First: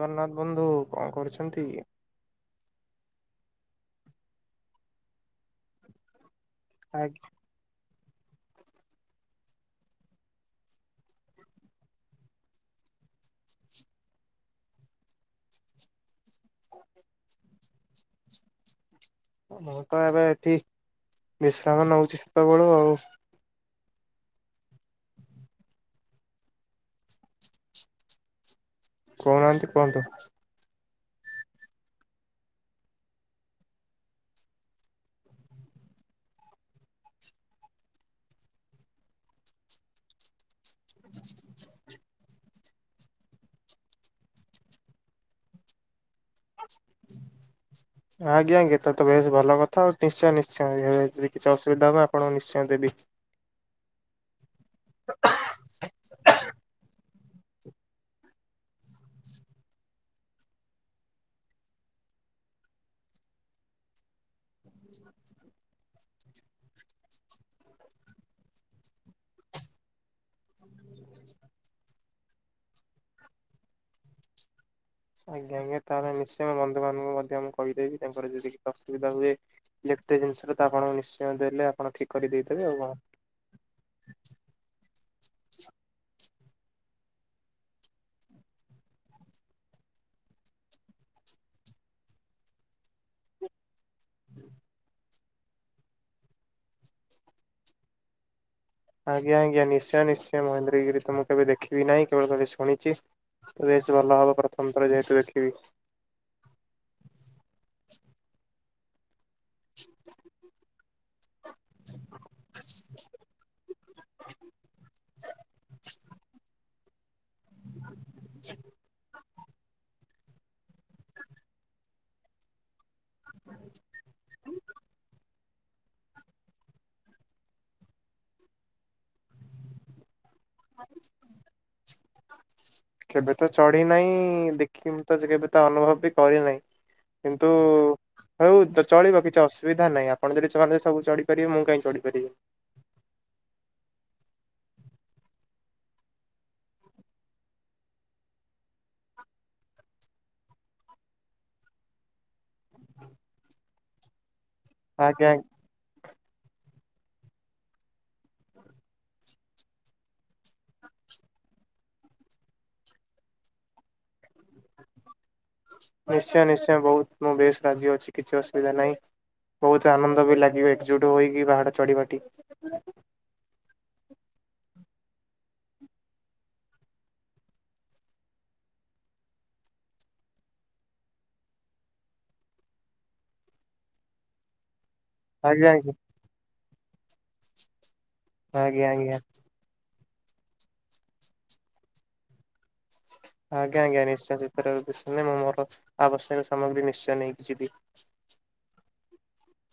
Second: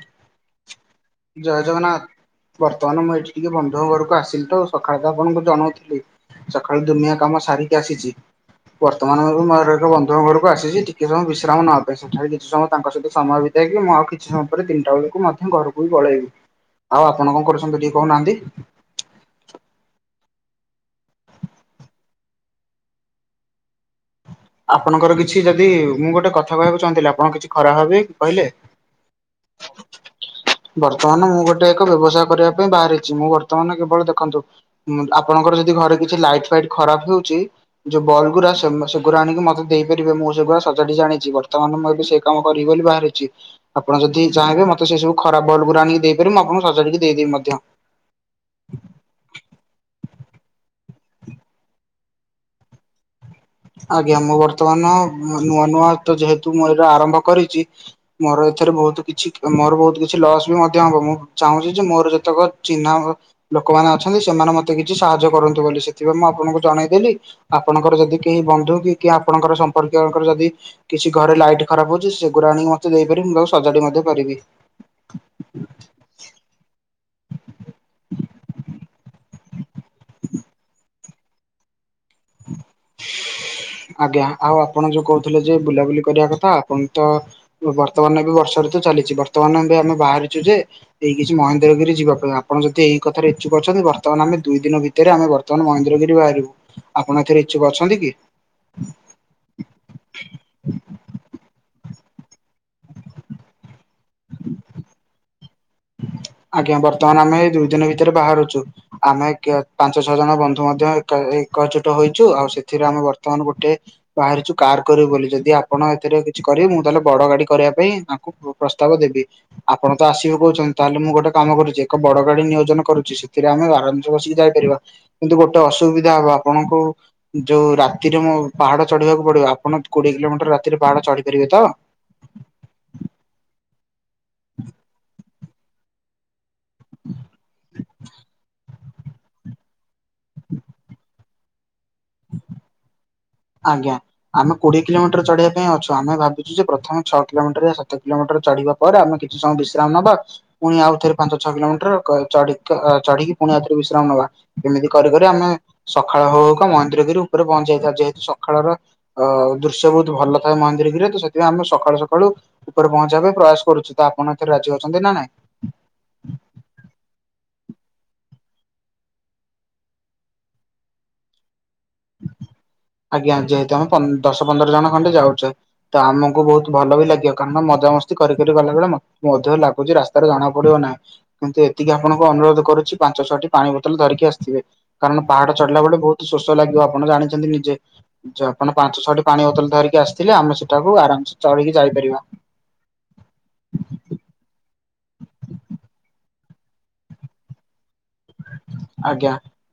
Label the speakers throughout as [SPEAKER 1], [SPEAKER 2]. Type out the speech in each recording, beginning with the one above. [SPEAKER 1] ଜଗନ୍ନାଥ ବନ୍ଧୁ। କଣ
[SPEAKER 2] ଜୟ
[SPEAKER 1] କରୁଛନ୍ତି?
[SPEAKER 2] ଜଗନ୍ନାଥ ବର୍ତ୍ତମାନ ମୁଁ ଏଇଠି ଟିକେ ବନ୍ଧୁ ଘରକୁ ଆସିଲି ତ ସଖାଳେ ତ ଆପଣଙ୍କୁ ଜଣଉଥିଲି। ସଖାଳୁ ଦୁନିଆ
[SPEAKER 1] ଆଜ୍ଞା
[SPEAKER 2] କାମ ସାରିକି ଆସିଚି। ବର୍ତ୍ତମାନ ମୋର ଏକ ବନ୍ଧୁଙ୍କ ଘରକୁ ଆସିଚି ଟିକେ ସମୟ ବିଶ୍ରାମ ନବା ପାଇଁ ସେଠାରେ କିଛି ସମୟ ତାଙ୍କ ସହିତ ସମୟ ବି ଯାଇକି ମୁଁ ଆଉ କିଛି ସମୟ ପରେ ତିନିଟା ବଳକୁ ମଧ୍ୟ ଘରକୁ ପୁଣି ପଳେଇବି। ଆଉ ଆପଣ କଣ କରୁଚନ୍ତି ଟିକିଏ କହୁନାହାନ୍ତି?
[SPEAKER 1] ମୁଁ ତ ଏବେ ଏଠି ବିଶ୍ରାମ ନଉଚି ସେତେବଳୁ ଆଉ।
[SPEAKER 2] ଆପଣଙ୍କର କିଛି ଯଦି ମୁଁ ଗୋଟେ କଥା କହିବାକୁ ଚାହୁଁଥିଲି ଆପଣ କିଛି ଖରାପ୍ ଭାବିବେ କି କହିଲେ?
[SPEAKER 1] କହୁନାହାନ୍ତି କୁହନ୍ତୁ।
[SPEAKER 2] ବର୍ତ୍ତମାନ ମୁଁ ଗୋଟେ ଏକ ବ୍ୟବସାୟ କରିବା ପାଇଁ ବାହାରିଚି ମୁଁ ବର୍ତ୍ତମାନ କେବଳ ଦେଖନ୍ତୁ ଉଁ- ଆପଣଙ୍କର ଯଦି ଘରେ କିଛି ଲାଇଟ୍ ଫାଇଟ୍ ଖରାପ୍ ହଉଚି ଯଉ ବଲ୍ ଗୁରା ସେଗୁ-ସେଗୁରା ଆଣିକି ମତେ ଦେଇପାରିବେ ମୁଁ ସେଗୁରା ସ ଯଦି ଜାଣିଚି ବର୍ତ୍ତମାନ ମୁଁ ବି ସେଇ କାମ କରିବି ବୋଲି ବାହାରିଚି ଆପଣ ଯଦି ଚାହିଁବେ ମତେ ସେ ସବୁ ଖରାପ୍ ବଲ୍ ଗୁରା ଆଣିକି ଦେଇ ପାରିବେ ମୁଁ ଆପଣଙ୍କୁ ସଜାଡିକି ଦେଇଦେବି ମଧ୍ୟ।
[SPEAKER 1] ଆଜ୍ଞା- ଆଜ୍ଞା ତ -ତ ବେଶ୍ ଭଲ କଥା ଆଉ ନିଶ୍ଚୟ ନିଶ୍ଚୟ ଯଦି କିଛି ଅସୁବିଧା ହବ ଆପଣଙ୍କୁ ନିଶ୍ଚୟ ଦେବି।
[SPEAKER 2] ଆଜ୍ଞା ମୁଁ ବର୍ତ୍ତମାନ ନୂଆ ନୂଆ ତ ଯେହେତୁ ମୁଁ ଏଟା ଆରମ୍ଭ କରିଚି ମୋର ଏଥେରେ ବହୁତୁ କିଛି ମୋର ବହୁତ୍ କିଛି କିଛି ଲସ୍ ବି ମଧ୍ୟ ହବ ମୁଁ ଚାହୁଁଚି ଯେ ମୋର ଯେତେକ ଚିହ୍ନା ଭ ଲୋକମାନେ ଅଛନ୍ତି ସେମାନେ ମତେ କିଛି ସାହାଯ୍ୟ କରନ୍ତୁ ବୋଲି ସେଥିପାଇଁ ମୁଁ ଆପଣଙ୍କୁ ଜଣେଇଦେଲି ଆପଣଙ୍କର ଯଦି କେହି ବନ୍ଧୁ କି କିଏ ଆପଣଙ୍କର ସମ୍ପର୍କୀୟଙ୍କର ଯଦି କିଛି ଘରେ ଲାଇଟ୍ ଖରାପ୍ ହଉଚି ସେଗୁରା ଆଣିକି ମତେ ଦେଇପାରିବେ ମୁଁ ତାକୁ ସଜାଡି ମଧ୍ୟ ପାରିବି।
[SPEAKER 1] ଆଜ୍ଞା ମୁଁ ତାହେଲେ ନିଶ୍ଚୟ ବନ୍ଧୁ ମାନଙ୍କୁ ମଧ୍ୟ ମୁଁ କହିଦେବି ତାଙ୍କ ଯଦି କିଛି ଅସୁବିଧା ହୁଏ ଇଲେକ୍ଟ୍ରିକ୍ ଜିନିଷରେ ତ ଆପଣଙ୍କୁ ନିଶ୍ଚୟ ଦେଲେ ଆପଣ ଠିକ୍ କରି ଦେଇଦେବେ ଆଉ କଣ।
[SPEAKER 2] ଆଜ୍ଞା ଆଉ ଆପଣ ଯଉ କହୁଥିଲେ ଯେ ବୁଲାବୁଲି କରିବା କଥା ଆପଣଙ୍କୁ ତ ବର୍ତ୍ତମାନ ଏବେ ବର୍ଷା ଋତୁ ଚାଲିଚି ବର୍ତ୍ତମାନ ଆମ୍ଭେ- ଆମେ ବାହାରିଚୁ ଯେ ଏଇ କିଛି ମହେନ୍ଦ୍ରଗିରି ଯିବା ପାଇଁ ଆପଣ ଯଦି ଏଇ କଥାରେ ଇଚ୍ଛୁକ ଅଛନ୍ତି ବ ବର୍ତ୍ତମାନ ଆମେ ଦୁଇ ଦିନ ଭିତରେ ଆମେ ବର୍ତ୍ତମାନ ମହନ୍ଦ୍ରଗିରି ବାହାରିବୁ ଆପଣ ଏଥିରେ ଇଚ୍ଛୁକ ଅଛନ୍ତି କି?
[SPEAKER 1] ଆଜ୍ଞା- ଆଜ୍ଞା ନିଶ୍ଚୟ- ନିଶ୍ଚୟ ମହେନ୍ଦ୍ରଗିରି ତ ମୁଁ କେବେ ଦେଖିବି ନାହିଁ କେବଳ ଖାଲି ଶୁଣିଚି। ବେଶ୍ ଭଲ ହବ ପ୍ରଥମ ଥର ଯେହେତୁ ଦେଖିବି।
[SPEAKER 2] ଆଜ୍ଞା ବର୍ତ୍ତମାନ ଆମେ ଦୁଇ ଦିନ ଭିତରେ ବାହାରୁଛୁ। ଆମେ କେ ପାଞ୍ଚ ଛଅ ଜଣ ବନ୍ଧୁ ମଧ୍ୟ ଏକ ଏକଜୁଟ ହୋଇଛୁ ଆଉ ସେଥିରେ ଆମେ ବର୍ତ୍ତମାନ ଗୋଟେ ବାହାରିଛୁ କାର କରିବୁ ବୋଲି ଯଦି ଆପଣ ଏଥିରେ କିଛି କରିବେ ମୁଁ ତାହେଲେ ବଡ ଗାଡି କରିବା ପାଇଁ ତାଙ୍କୁ ପ୍ର ପ୍ରସ୍ତାବ ଦେବି। ଆପଣ ତ ଆସିବେ କହୁଛନ୍ତି ତାହେଲେ ମୁଁ ଗୋଟେ କାମ କରୁଛି ଏକ ବଡ ଗାଡି ନିୟୋଜନ କରୁଛି ସେଥିରେ ଆମେ ଆରମସେ ବସିକି ଯାଇପାରିବା। କିନ୍ତୁ ଗୋଟେ ଅସୁବିଧା ହବ ଆପଣଙ୍କୁ ଯୋଉ ରାତିରେ ମୋ ପାହାଡ ଚଢିବାକୁ ପଡିବ ଆପଣ କୋଡିଏ କିଲୋମିଟର ରାତିରେ ପାହାଡ ଚଢି ପାରିବେ ତ?
[SPEAKER 1] କେବେ ତ ଚଢି ନାହିଁ ଦେଖିକି ମୁଁ ତ କେବେ ତ ଅନୁଭବ ବି କରିନାହି। କିନ୍ତୁ ହଉ ତ ଚଳିବ କିଛି ଅସୁବିଧା ନାହିଁ। [unintelligible] ଛୁଆମାନେ ସବୁ ଚଢିପାରିବେ ମୁଁ କାଇଁ ଚଢ଼ି ପାରିବିନି।
[SPEAKER 2] ଆଜ୍ଞା। ଆମେ କୋଡିଏ କିଲୋମିଟର ଚଢିବା ପାଇଁ ଅଛୁ। ଆମେ ଭାବିଚୁ ଯେ ପ୍ରଥମେ ଛଅ କିଲୋମିଟର ସାତ କିଲୋମିଟର ଚଢିବା ପରେ ଆମେ କିଛି ସମୟ ବିଶ୍ରାମ ନବା ପୁଣି ଆଉଥରେ ପାଞ୍ଚ ଛଅ କିଲୋମିଟର କ ଚଢିକି ଅ ଚଢିକି ପୁଣି ଆଉଥରେ ବିଶ୍ରାମ ନେବା ଏମିତି କରିିକରି
[SPEAKER 1] ଆଜ୍ଞା
[SPEAKER 2] ଆମେ ସକାଳ ହଉ ହୋଉକା ମହେନ୍ଦ୍ରଗିରି ଉପରେ ପହଞ୍ଚିଯାଇଥିବା ଯେହେତୁ ସକାଳର ଅ ଦୃ ଦୃଶ୍ୟ ବହୁତ ଭଲ ଥାଏ ମହେନ୍ଦ୍ରଗିରିରେ ତ ସେଥିପାଇ ଆମେ ସକାଳୁ ସକାଳୁ ଉପରେ ପହଞ୍ଚିବା ପାଇଁ ପ୍ରୟାସ କରୁଛି ତ ଆପଣ ଏଥିରେ ରାଜି ଅଛନ୍ତି ନା ନାଇଁ?
[SPEAKER 1] ନିଶ୍ଚୟ ନିଶ୍ଚୟ ବହୁତ ମୁଁ ବେଶ ରାଜି ଅଛି କିଛି ଅସୁବିଧା ନାହିଁ। ବହୁତ ଆନନ୍ଦ ବି ଲାଗିବ ଏକଜୁଟ ହୋଇକି ପାହାଡ ଚଢିବାଟି।
[SPEAKER 2] ଆଜ୍ଞା ଯେହେତୁ ଆମେ ଦଶ ପନ୍ଦର ଜଣ ଖଣ୍ତେ ଯାଉଛେ। ତ ଆମକୁ ବହୁତ ଭଲ ବି ଲାଗିବ କାରଣ ମଜାମସ୍ତି କରି କରି ଗଲାବେଳେ ମତ ମଧ୍ୟ ଲାଗୁଛି ରାସ୍ତାରେ ଜଣା ପଡିବ ନା। କିନ୍ତୁ ଏତିକି ଆପଣଙ୍କୁ ଅନୁରୋଧ କରୁଛି ପାଞ୍ଚ ଛଅ ଟି ପାଣି ବୋତଲ ଧରିକି ଆସିଥିବେ। କାରଣ ପାହାଡ
[SPEAKER 1] ଆଜ୍ଞା
[SPEAKER 2] ଚଢିଲା
[SPEAKER 1] ଆଜ୍ଞା
[SPEAKER 2] ବେଳେ ବହୁତ ଶୋଷ ଲାଗିବ ଆପଣ ଜାଣିଛନ୍ତି ନିଜେ। ଯଉ ଆପଣ
[SPEAKER 1] ଆଜ୍ଞା
[SPEAKER 2] ପାଞ୍ଚ
[SPEAKER 1] ଆଜ୍ଞା।
[SPEAKER 2] ଛଅଟି ପାଣି ବୋତଲ ଧରିକି ଆସିଥିଲେ ଆମେ ସେଟାକୁ ଆରାମସେ ଚଢିକି ଯାଇପାରିବା।
[SPEAKER 1] ଆଜ୍ଞା ଆଜ୍ଞା ନିଶ୍ଚୟ [unintelligible] ମୁଁ ମୋର ଆବଶ୍ୟକ ସାମଗ୍ରୀ ନିଶ୍ଚୟ ନେଇକି ଯିବି।
[SPEAKER 2] ଆଜ୍ଞା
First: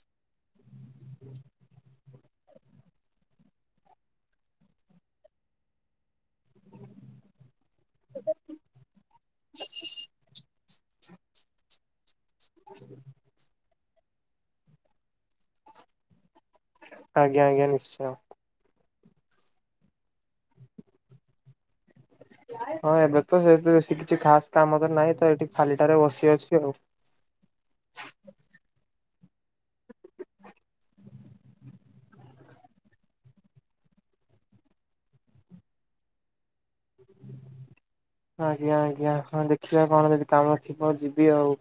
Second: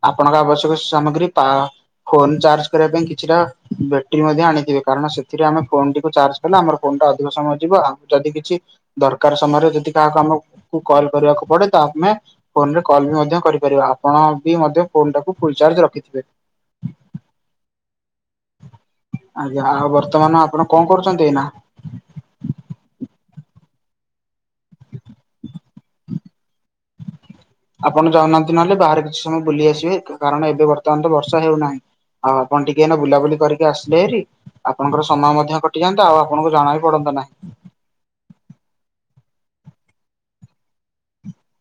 [SPEAKER 2] ଆପଣଙ୍କ ଆବଶ୍ୟକ ସାମଗ୍ରୀ ପା ଫୋନ ଚାର୍ଜ କରିବା ପାଇଁ କିଛିଟା ବ୍ୟାଟେରୀ ମଧ୍ୟ ଆଣିଥିବେ କାରଣ ସେଥିରେ ଆମେ ଫୋନ ଟିକୁ ଚାର୍ଜ ଲେ ଆମର ଫୋନଟା ଅଧିକ ସମୟ ଯିବ ଆଉ ଯଦି କିଛି ଦରକାର ସମୟରେ ଯଦି କାହାକୁ ଆମ କଲ୍ କରିବାକୁ ପଡେ ତା ଆମେ ଫୋନରେ କଲ୍ ବି ମଧ୍ୟ କରି ରିବା ଆପଣ ବି ମଧ୍ୟ ଫୋନ୍ ଟାକୁ ଫୁଲ ଚାର୍ଜ ରଖିଥିବେ।
[SPEAKER 1] ଆଜ୍ଞା ଆଜ୍ଞା ନିଶ୍ଚୟ।
[SPEAKER 2] ଆଜ୍ଞା ଆଉ ବର୍ତମାନ ଆପଣ କଣ କରୁଛନ୍ତି ଏଇ ନା?
[SPEAKER 1] ହଁ ଏବେ ତ ସେ ସେ କିଛି ଖାସ କାମ ତ ନାହିଁ ତ ଏଠି ଖାଲି ଟାରେ ବସି ଅଛି ଆଉ।
[SPEAKER 2] ଆପଣ ଯହୁଁନାହାନ୍ତି ନହେଲେ ବାହାରେ କିଛି ସମୟ ବୁଲି ଆସିବେ କାରଣ ଏବେ ବର୍ତ୍ତମାନ ତ ବର୍ଷା ହେଉନାହିଁ। ହ ଆପଣ ଟିକେ ଏଇନା ବୁଲାବୁଲି କରିକି ଆସିଲେ ହେରି ଆପଣଙ୍କର ସମୟ ମଧ୍ୟ କଟିଯାଆନ୍ତା ଆଉ ଆପଣଙ୍କୁ ଜଣା ବି ପଡନ୍ତା ନାହିଁ।
[SPEAKER 1] ଆଜ୍ଞା ଆଜ୍ଞା ହଁ ଦେଖିବା କଣ ଯଦି କାମ ଥିବ ଯିବି ଆଉ।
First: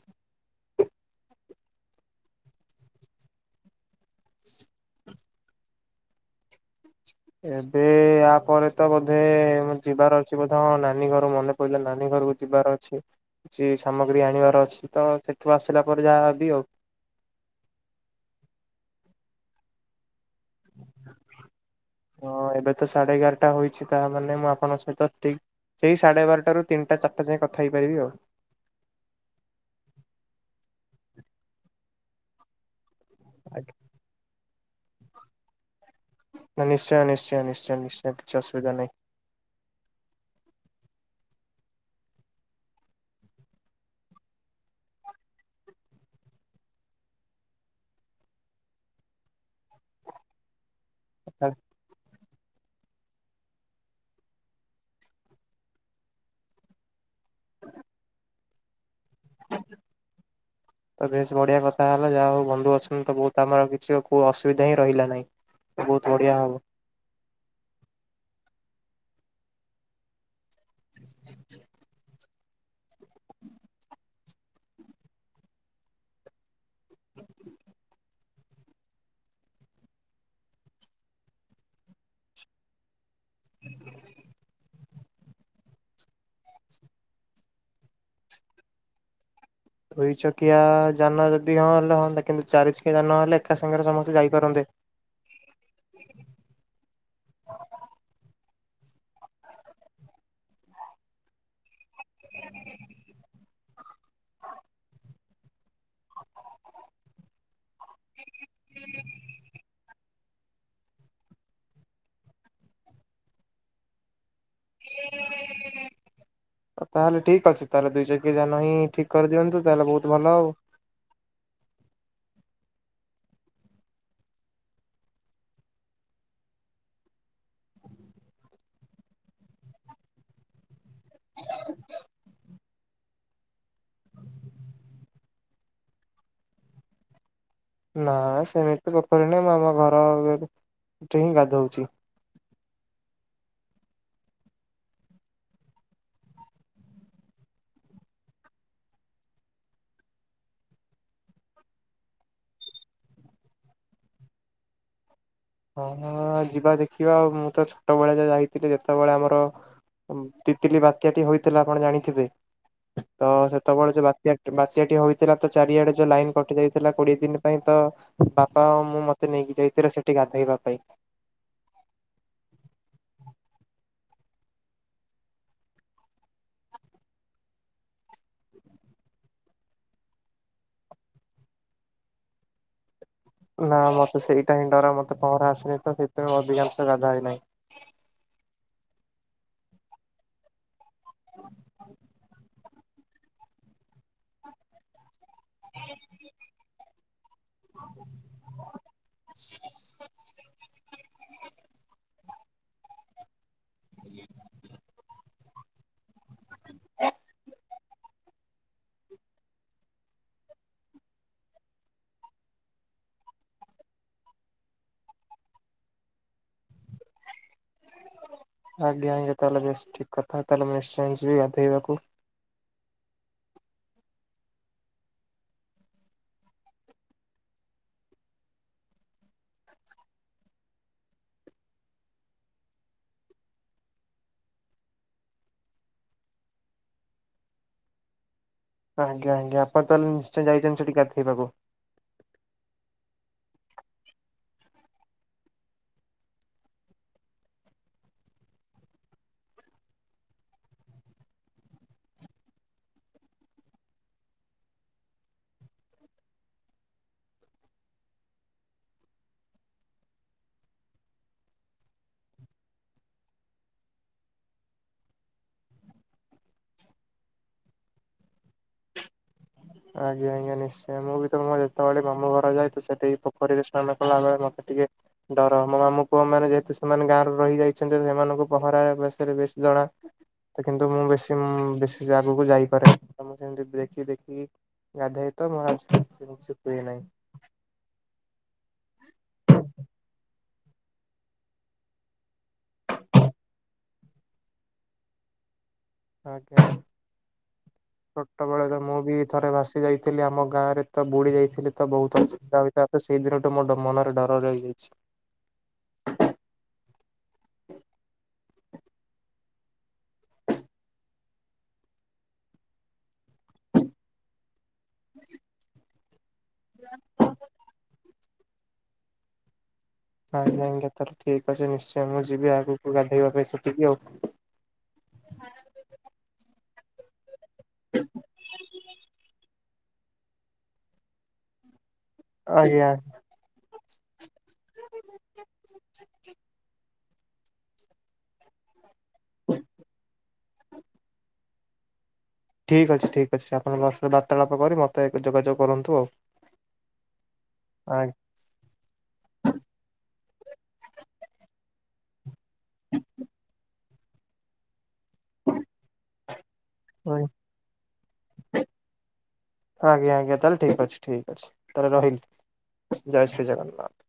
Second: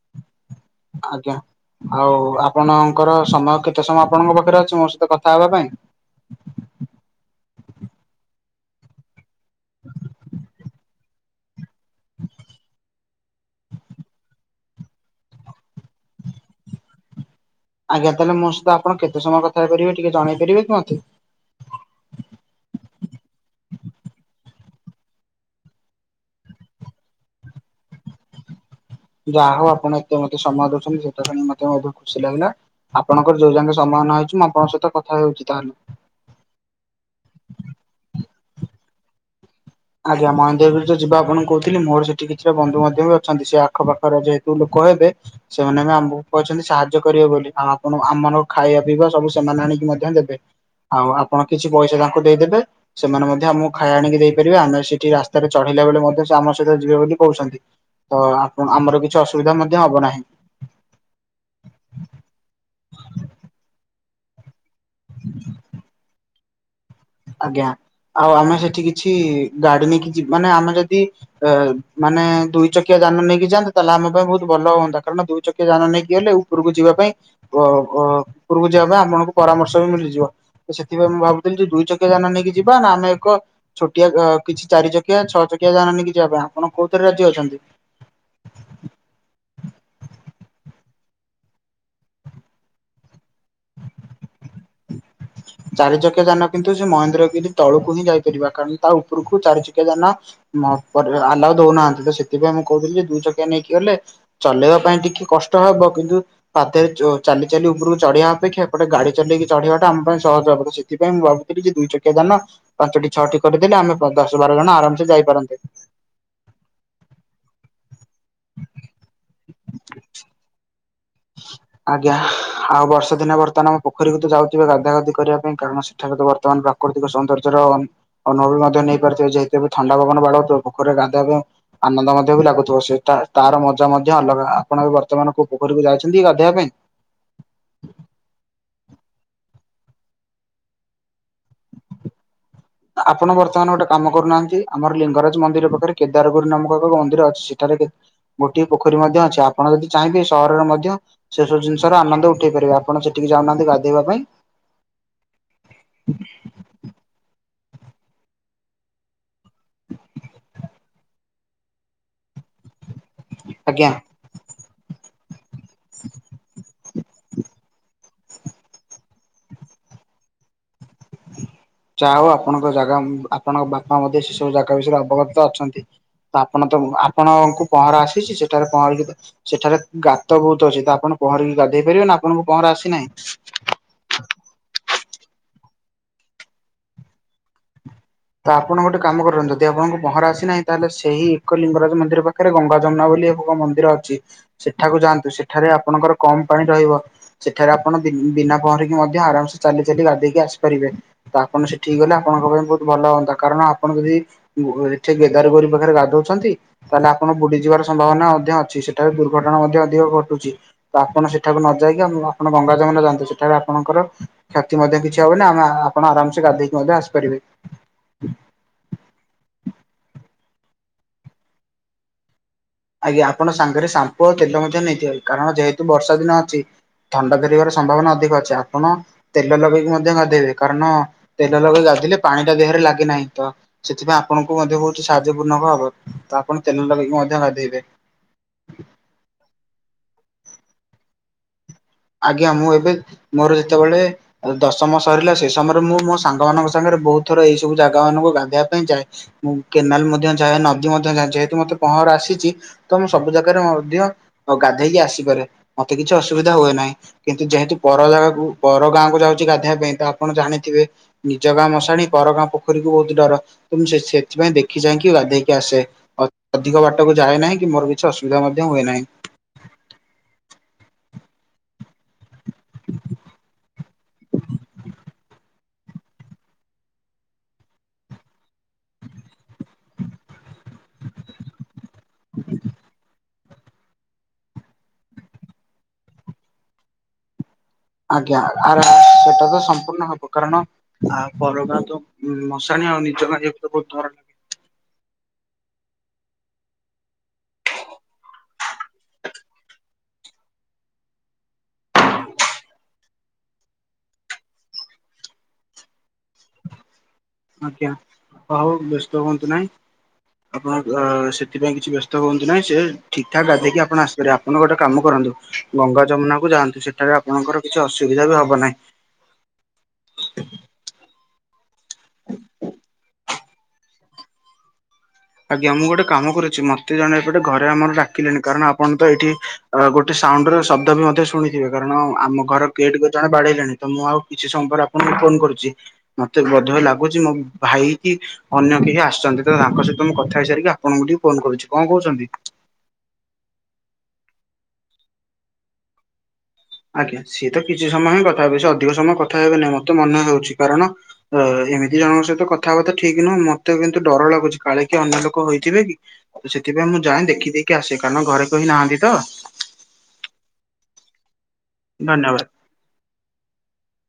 [SPEAKER 2] ଆଜ୍ଞା ଆଉ ଆପଣଙ୍କର ସମୟ କେତେ ସମୟ ଆପଣଙ୍କ ପାଖରେ ଅଛି ମୋ ସହିତ କଥା ହେବା ପାଇଁ?
[SPEAKER 1] ଏବେ ୟା ପରେ ତ ବୋଧେ ଯିବାର ଅଛି ବୋଧେ ନାନୀ ଘର ମନେ କହିଲେ ନାନୀ ଘରକୁ ଯିବାର ଅଛି। ଛି ସାମଗ୍ରୀ ଆଣିବାର ଅଛି ତ ସେଠୁ ଆସିଲା ପରେ ଯାହା ହେବି ଆଉ।
[SPEAKER 2] ଆଜ୍ଞା ତାହେଲେ ମୋ ସହିତ ଆପଣ କେତେ ସମୟ କଥା ହେଇପାରିବେ ଟିକେ ଜଣେଇ ପାରିବେ କି ମତେ?
[SPEAKER 1] ହଁ ଏବେ ତ ସାଢେ ଏଗାରଟା ହୋଉଛି ତା ମାନେ ମୁଁ ଆପଣଙ୍କ ସହିତ ଠିକ ସେଇ ସାଢେ ବାରଟାରୁ ତିିନଟା ଚାରିଟା ଯାଏ କଥା ହେଇପାରିବି ଆଉ।
[SPEAKER 2] ଯାହା ହଉ ଆପଣ ଏତେ ମତେ ସମୟ ଦଉଚନ୍ତି ସେଟା ମତେ ମ ଖୁସି ଲାଗିଲା। ଆପଣଙ୍କର ଯୋଉ ଯାଙ୍କେ ସମ୍ଭାବନା ହଉଚି ମୁଁ ଆପଙ୍କ ସହିତ କଥା ହଉଚି ତାହେଲେ।
[SPEAKER 1] ନିଶ୍ଚୟ ନିଶ୍ଚୟ ନିଶ୍ଚୟ ନିଶ୍ଚୟ କିଛି ଅସୁବଧା ନାହିଁ।
[SPEAKER 2] ଆଜ୍ଞା ମହନ୍ଦ୍ରଗିରି ଯୋଉ ଯିବା ଆପଣଙ୍କୁ କହୁଥିଲି, ମୋର ସେଠି କିଛିଟା ବନ୍ଧୁ ମଧ୍ୟ ବି ଅଛନ୍ତି ସେ ଆଖପଖରେ ଯେହେତୁ ଲୋକ ହେବେ ସେମାନେ ବି ଆମକୁ କହିଚନ୍ତି ସାହାଯ୍ୟ କରିବେ ବୋଲି ଆଉ ଆପଣ ଆମର ଖାଇବା ପିଇବା ସବୁ ସେମାନେ ଆଣିକି ମଧ୍ୟ ଦେବେ। ଆଉ ଆପଣ କିଛି ପଇସା ତାଙ୍କୁ ଦେଇଦେବେ। ସେମାନେ ମଧ୍ୟ ମୁଁ ଖାଇ ଆଣିକି ଦେଇ ପାରିବେ। ଆମେ ସେଠି ରାସ୍ତାରେ ଚଢେଇଲା ବେଳେ ମଧ୍ୟ ସେ ଆମ ସହିତ ଯିବେ ବୋଲି କହୁଚନ୍ତି ତ ଆ ଏବଂ ଆମର କିଛି ଅସୁବିଧା ମଧ୍ୟ ହବ ନାହିଁ।
[SPEAKER 1] ତ ବେଶ ବଢିଆ କଥା ହେଲା ଯାହା ହଉ ବନ୍ଧୁ ଅଛନ୍ତି ତ ବହୁତ ଆମର କିଛି ଆଉ କୋଉ ଅସୁବିଧା ହିଁ ରହିଲା ନାହିଁ। ତ ବହୁତ ବଢିଆ ହବ।
[SPEAKER 2] ଆଜ୍ଞା ଆଉ ଆମେ ସେଠି କିଛି ଗାଡି ନେଇକି ଯିବ ମାନେ ଆମେ ଯଦି ଅ ମାନେ ଦୁଇ ଚକିଆ ଯାନ ନେଇକି ଯାଆନ୍ତେ ତାହେଲେ ଆମ ପାଇଁ ବହୁତ ଭଲ ହୁଅନ୍ତା କାରଣ ଦୁଇ ଚକିଆ ଯାନ ନେଇକି ଗଲେ ଉପରକୁ ଯିବା ପାଇଁ କ କ ଉପରକୁ ଯିବା ପାଇଁ ଆପଣଙ୍କୁ ପରାମର୍ଶ ବି ମିଳିଯିବ। ତ ସେଥିପାଇଁ ମୁଁ ଭାବୁଥିଲି ଦୁଇ ଚକି କିଆ ଯାନ ନେଇକି ଯିବା ନା ଆମେ ଏକ ଛୋଟିଆ ଅ କିଛି ଚାରି ଚକିଆ ଚକିଆ ଛଅ ଚକିଆ ଜାନ ନେଇକି ଯିବା ପାଇଁ। ଆପଣ କୋଉ ଥରେ ରାଜି ଅଛନ୍ତି?
[SPEAKER 1] ଦୁଇ ଚକିଆ ଯାନ ଯଦି ହଁ ହେଲେ ହଅନ୍ତା। କିନ୍ତୁ ଚାରି ଚକିଆ ଯାନ ହେଲେ ଏକା ସାଙ୍ଗରେ ସମସ୍ତେ ଯାଇପାରନ୍ତେ।
[SPEAKER 2] ଚାରି ଚକିଆ ଯାନ କିନ୍ତୁ ସେ ମହେନ୍ଦ୍ରଗିରି ତଳକୁ ହିଁ ଯାଇପାରିବା କାରଣ ତା ଉପରକୁ ଚାରି ଚକିଆ ଯାନ ମ ପ ଆଲାଓ ଦଉନାହାନ୍ତି ତ ସେଥିପାଇଁ ମୁଁ କହୁଥିଲି ଦୁଇ ଚକିଆ ନେଇକି ଗଲେ ଚଲେଇବା ପାଇଁ ଟିକେ କଷ୍ଟ ହବ କିନ୍ତୁ ପାଦରେ ଅ ଚାଲି ଚାଲି ଉପରକୁ ଚଢେଇବା ଅପେକ୍ଷା ଏପଟେ ଗାଡି ଚଲେଇକି ଚଢ଼ିବା। ପାଇଁ ସହଜ ହେବ ସେଥିପାଇଁ ମୁଁ ଭାବୁଥିଲି ଯେ ଦୁଇ ଚକିଆ ଯାନ ପାଞ୍ଚଟି ଛଅଟି କରିଦେଲେ ଆମେ ପ ଦଶ ବାର ଜଣ ଆରାମସେ ଯାଇପାରନ୍ତେ।
[SPEAKER 1] ତାହଲେ ଠିକ୍ ଅଛି ତାହେଲେ ଦୁଇ ଚକିଆ ଯାନ ହିଁ ଠିକ କରିଦିଅନ୍ତୁ ତାହେଲେ ବହୁତ ଭଲ ହେବ।
[SPEAKER 2] ଆଜ୍ଞା ଆଉ ବର୍ଷା ଦିନ ବର୍ତ୍ତମାନ ଆମ ପୋଖରୀକୁ ତ ଯାଉଥିବେ ଗାଧା ଗାଧି କରିବା ପାଇଁ କାରଣ ସେଠାରେ ତ ବର୍ତ୍ତମାନ ପ୍ରାକୃତିକ ସୌନ୍ଦର୍ଯ୍ୟର ଅନ୍ ଅନୁଭବ ମଧ୍ୟ ନେଇପାରୁଥିବେ ଯେହେତୁ ଥଣ୍ଡା ପବନ ବାଡଉଥିବ। ପୋଖରିରେ ଗାଧୋଇବା ପାଇଁ ଆନନ୍ଦ ମଧ୍ୟ ବି ଲାଗୁଥିବ, ସେ ତାର ମଜା ମଧ୍ୟ ଅଲଗା ଆପଣ ବି ବର୍ତ୍ତମାନ ପୋଖରୀକୁ ଯାଇଚନ୍ତି ଗାଧୋଇବା ପାଇଁ?
[SPEAKER 1] ନା ସେମିତି ପୋଖରୀ ନାହିଁ ମୁଁ ଆମ ଘରଆଗେ ଏଠି ହିଁ ଗାଧଉଚି।
[SPEAKER 2] ଆପଣ ବର୍ତ୍ତମାନ ଗୋଟେ କାମ କରୁନାହାନ୍ତି ଆମର ଲିଙ୍ଗରାଜ ମନ୍ଦିର ପାଖରେ କେଦାରଗଉରି ନାମକ ଏକ ମନ୍ଦିର ଅଛି ସେଠାରେ ବେ ଗୋଟିଏ ପୋଖରୀ ମଧ୍ୟ ଅଛି ଆପଣ ଯଦି ଚାହିଁବେ ସହରରେ ମଧ୍ୟ ସେ ସବୁ ଜିନିଷର ଆନନ୍ଦ ଉଠେଇ ପାରିବେ ଆପଣ ସେଠିକି ଯାଉନାହାନ୍ତି ଗାଧେଇବା ପାଇଁ।
[SPEAKER 1] ହଁ ଯିବା ଦେଖିବା ଆଉ ମୁଁ ତ ଛୋଟବେଳେ ଯାହା ଯାଇଥିଲି ଯେତେବେଳେ ଆମର ତିତିଲି ବାତ୍ୟାଟି ହୋଇଥିଲା ଆପଣ ଜାଣିଥିବେ। ତ
[SPEAKER 2] ଆଜ୍ଞା।
[SPEAKER 1] ସେତେବେଳେ ଯୋ ବାତ୍ୟା ବାତ୍ୟା ଟି ହେଇଥିଲା ତ ଚାରିଆଡେ ଯୋଉ ଲାଇନ୍ କଟି ଯାଇଥିଲା। ଥିଲା କୋଡିଏ ଦିନ ପାଇଁ ତ ବାପା ଆଉ ମୁଁ ମତେ ନେଇକି ଯାଇଥିଲେ ସେଠି ଗାଧେଇବା ପାଇଁ।
[SPEAKER 2] ହ ଯା ହୋଉ ଆପଣଙ୍କ ଜାଗା ଆପଣଙ୍କ ବାପା ମଧ୍ୟ ସେସବୁ ଜାଗା ବିଷୟରେ ଅବଗତ ଅଛନ୍ତି। ତ ଆପଣ ତ ଆପଣଙ୍କୁ ପହଁରା ଆସୁଚି? ସେଠାରେ ପହଁରିକି ସେଠାରେ ଗାତ ବହୁତ ଅଛି। ତ ଆପଣ ପହଁରିକି ଗାଧେଇ ପାରିବେ ନା ଆପଣଙ୍କୁ ପହଁରା ଆସିନାହିଁ।
[SPEAKER 1] ନା ମତେ ସେଇଟା ହିଁ ଡର। ମତେ ପହଁରା ଆସେନି ତ ସେଥିପାଇଁ ଅଧିକାଂଶ ଗାଧାଏ ନାହିଁ।
[SPEAKER 2] ତ ଆପଣ ଗୋଟେ କାମ କରନ୍ତୁ, ଯଦି ଆପଣଙ୍କୁ ପହଁରା ଆସିନାହିଁ ତାହେଲେ ସେହି ଏକ ଲିଙ୍ଗରାଜ ମନ୍ଦିର ପାଖରେ ଗଙ୍ଗା ଯମୁନା ବୋଲି ଏକ ମନ୍ଦିର ଅଛି ସେଠାକୁ ଯାଆନ୍ତୁ। ସେଠାରେ ଆପଣଙ୍କର କମ ପାଣି ରହିବ। ସେଠାରେ ଆପଣ ବି ବିନା ପହଁରିକି ମଧ୍ୟ ଆରାମସ ଚାଲି ଚାଲି ଗାଧେଇକି ଆସିପାରିବେ। ତ ଆପଣ ସେଠିକି ଗଲେ, ଆପଣଙ୍କ ପାଇଁ ବହୁତ ଭଲ ହୁଅନ୍ତା। କାରଣ ଆପଣ ଯଦି ଏଠି କେଦାରଗୌରି ପାଖରେ ଗାଧଉଛନ୍ତି ତାହେଲେ ଆପଣ ବୁଡି ଯିବାର ସମ୍ଭାବନା ମଧ୍ୟ ଅଛି। ସେଟାରେ ଦୁର୍ଘଟଣା ମଧ୍ୟ ଅଧିକ ଘଟୁଚି। ତ ଆପଣ ସେଠାକୁ ନ ଯାଇକି ଆପଣ ଗଙ୍ଗା ଯମୁନା ଯାଆନ୍ତୁ। ସେଠାରେ ଆପଣଙ୍କର କ୍ଷତି ମଧ୍ୟ କିଛି ହବନାଇ। ଆମେ ଆପଣ ଆରାମସେ ଗାଧେଇକି ମଧ୍ୟ ଆସିପାରିବେ।
[SPEAKER 1] ଆଜ୍ଞା ଆଜ୍ଞା। ତାହେଲେ ବେଶ୍ ଠିକ୍ କଥା। ତାହେଲେ ମୁଁ ନିଶ୍ଚୟ ଯିବି ଗାଧେଇବାକୁ।
[SPEAKER 2] ଆଜ୍ଞା। ଆପଣ ସାଙ୍ଗରେ ସାମ୍ପୁ ଆଉ ତେଲ ମଧ୍ୟ ନେଇଥିବେ। କାରଣ ଯେହେତୁ ବର୍ଷା ଦିନ ଅଛି ଥଣ୍ଡା ଧରିବାର ସମ୍ଭାବନା ଅଧିକ ଅଛି। ଆପଣ ତେଲ ଲଗେଇକି ମଧ୍ୟ ଗାଧେଇବେ। କାରଣ ତେଲ ଲଗେଇକି ଗାଧେଇଲେ ପାଣି ଟା ଦେହରେ ଲାଗେନାହିଁ। ତ ସେଥିପାଇଁ ଆପଣଙ୍କୁ ମଧ୍ୟ ବହୁତ ସାହାଯ୍ୟପୂର୍ଣ୍ଣ ହବ। ତ ଆପଣ ତେଲ ଲଗେଇକି ମଧ୍ୟ ଗାଧେଇବେ। [inaudible]
[SPEAKER 1] ଆଜ୍ଞା ଆଜ୍ଞା। ଆପଣ ତାହେଲେ ନିଶ୍ଚୟ ଯାଇଛନ୍ତି ସେଇଠି ଗାଧେଇବାକୁ?
[SPEAKER 2] ଆଜ୍ଞା। ମୁଁ ଏବେ ମୋର ଯେତେବେଳେ ଦଶମ ସରିଲା, ସେ ସମୟରେ ମୁଁ ମୋ ସାଙ୍ଗମାନଙ୍କ ସାଙ୍ଗରେ ବହୁତ ଥର ଏହି ସବୁ ଜାଗା ମାନଙ୍କୁ ଗାଧେଇବା ପାଇଁ ଯାଏ। ମୁଁ କେନାଲ ମଧ୍ୟ ଯାଏ, ନଦୀ ମଧ୍ୟ ଯାଏ ଯେହେତୁ ମତେ ପହଁରା ଆସିଚି ତ ମୁଁ ସବୁ ଜାଗାରେ ମଧ୍ୟ ଗାଧେଇକି ଆସିପାରେ। ମତେ କିଛି ଅସୁବିଧା ହୁଏ ନାହିଁ। କିନ୍ତୁ ଯେହେତୁ ପର ଜାଗାକୁ ପର ଗାଁ କୁ ଯାଉଚି ଗାଧୋଇବା ପାଇଁ ତ ଆପଣ ଜାଣିଥିବେ ନିଜ ଗାଁ ମଶାଣି ପର ଗାଁ ପୋଖରୀକୁ ବହୁତ ଡର। ତ ମୁଁ ସେ ସେଥିପାଇଁ ଦେଖି ଚାହିଁକି ଗାଧେଇକି ଆସେ। ଅଧିକ ବାଟକୁ ଯାଏ ନାହିଁ, କି ମୋର କିଛି ଅସୁବିଧା ମଧ୍ୟ ହୁଏ ନାହିଁ।
[SPEAKER 1] ଆଜ୍ଞା ଆଜ୍ଞା ନିଶ୍ଚୟ। ମୁଁ ବି ତ ମୋ ଯେତେବେଳେ ମାମୁଁ ଘର ଯାଏ ତ ସେଠି ପୋଖରୀରେ ସ୍ନାନ କଲାବେଳେ ମତେ ଟିକେ ଡର ମୋ ମାମୁଁ ପୁଅ ମାନେ ଯେହେତୁ ସେମାନେ ଗାଁରେ ରହିଯାଇଛନ୍ତି ସେମାନଙ୍କୁ ପହଁରା ବିଷୟରେ ବେଶୀ ଜଣା ତ କିନ୍ତୁ ମୁଁ ବେଶୀ ମୁଁ ବେଶୀ ଆଗକୁ ଯାଇପାରେ ନା। ତ ମୁଁ ସେମତି ଦେଖି ଦେଖି କି ଗାଧୋଇ ତ [unintelligible] ନାହିଁ।
[SPEAKER 2] ଆଜ୍ଞା। ଆର ସେଟା ତ ସମ୍ପୂର୍ଣ୍ଣ ହବ। କାରଣ ପରବ ଗାଁ ତ ମଶାଣି ଆଉ ନିଜ ଗାଁ। [unintelligible]
[SPEAKER 1] ଆଜ୍ଞା।
[SPEAKER 2] ହ
[SPEAKER 1] ଛୋଟବେଳେ ତ ମୁଁ ବି ଥରେ ଭାସି ଯାଇଥିଲି, ଆମ ଗାଁରେ ତ ବୁଡି ଯାଇଥିଲି ତ ବହୁତ ଅସୁବିଧା ହୋଇ ତା ତ ସେଇ ଦିନଠୁ ମୋ ମନରେ ଡର ରହିଯାଇଚି।
[SPEAKER 2] ଆଜ୍ଞା। ହଉ ବ୍ୟସ୍ତ ହୁଅନ୍ତୁ ନାହିଁ। ଆପଣ ଅ ସେଥିପାଇଁ କିଛି ବ୍ୟସ୍ତ ହୁଅନ୍ତୁ ନାହିଁ। ସେ ଠିକ୍ ଠାକ୍ ଗାଧେଇକି ଆପଣ ଆସିପାରିବେ। ଆ ଆପଣ ଗୋଟେ କାମ କରନ୍ତୁ ଗଙ୍ଗା ଯମୁନାକୁ ଯାଆନ୍ତୁ ସେଠାରେ ଆପଣଙ୍କର କିଛି ଅସୁବିଧା ବି ହବ ନାହିଁ।
[SPEAKER 1] ଆଜ୍ଞା ଆଜ୍ଞା ତାହେଲେ ଠିକ୍ ଅଛି। ନିଶ୍ଚୟ ମୁଁ ଯିବି ଆଗକୁ ଗାଧେଇବା ପାଇଁ ସେଠିକି ଆଉ।
[SPEAKER 2] ଆଜ୍ଞା। ମୁଁ ଗୋଟେ କାମ କରୁଚି ମତେ ଜଣେ ଏପଟେ ଘରେ ଆମର ଡାକିଲେଣି। କାରଣ ଆପଣ ତ ଏଇଠି ଅ ଗୋଟେ ସାଉଣ୍ଡ ର ଶବ୍ଦ ବି ମଧ୍ୟ ଶୁଣିଥିବେ କାରଣ ଆମ ଘର
[SPEAKER 1] ଆଜ୍ଞା
[SPEAKER 2] ଗେଟ୍ କ ଜଣେ ବାଡେଇଲେଣି ତ ମୁଁ ଆଉ କିଛି ସମୟ ପରେ ଆପଣଙ୍କୁ ଫୋନ୍ କରୁଚି। ମତେ ବୋଧ ହୁଏ ଲାଗୁଛି ମୋ ଭାଇ କି ଅନ୍ୟ କେହି ଆସ୍ ଛନ୍ତି ତ ତାଙ୍କ ସହିତ ମୁଁ କଥା ହେଇସାରିକି ଆପଣଙ୍କୁ ଟିକେ ଫୋନ କରୁଚି। କଣ କହୁଛନ୍ତି?
[SPEAKER 1] ଠିକ୍ ଅଛି ଠିକ୍ ଅଛି। ଆପଣ ବାର୍ତ୍ତାଳାପ କରି ମତେ ଯୋଗାଯୋଗ କରନ୍ତୁ ଆଉ।
[SPEAKER 2] ଆଜ୍ଞା। ସିଏ ତ କିଛି ସମୟ
[SPEAKER 1] ଆଜ୍ଞା
[SPEAKER 2] ହିଁ ତା ବି ସେ ଅଧିକ ସମୟ କଥା ହେବେ ନାହିଁ ମତେ ମନେ ହଉଚି। କାରଣ ଏମିତି ଜଣଙ୍କ ସହିତ କ କଥା ହବା ତ ଠିକ୍ ନୁହଁ। ମତେ କିନ୍ତୁ ଡର ଲାଗୁଚି କାଳେ କିଏ ଅନ୍ୟ ଲୋକ ହୋଇଥିବେ କି? ସେଥିପାଇଁ ମୁଁ ଯାଏଁ ଦେଖିଦେଇକି ଆସେ। କାରଣ ଘରେ କେହି ନାହାନ୍ତି ତ।
[SPEAKER 1] ଆଜ୍ଞା ଆଜ୍ଞା ତାହେଲେ ଠିକ୍ ଅଛି ଠିକ୍ ଅଛି। ତାହେଲେ ରହିଲି।
[SPEAKER 2] ଧନ୍ୟବାଦ
[SPEAKER 1] ଜୟ ଶ୍ରୀ ଜଗନ୍ନାଥ।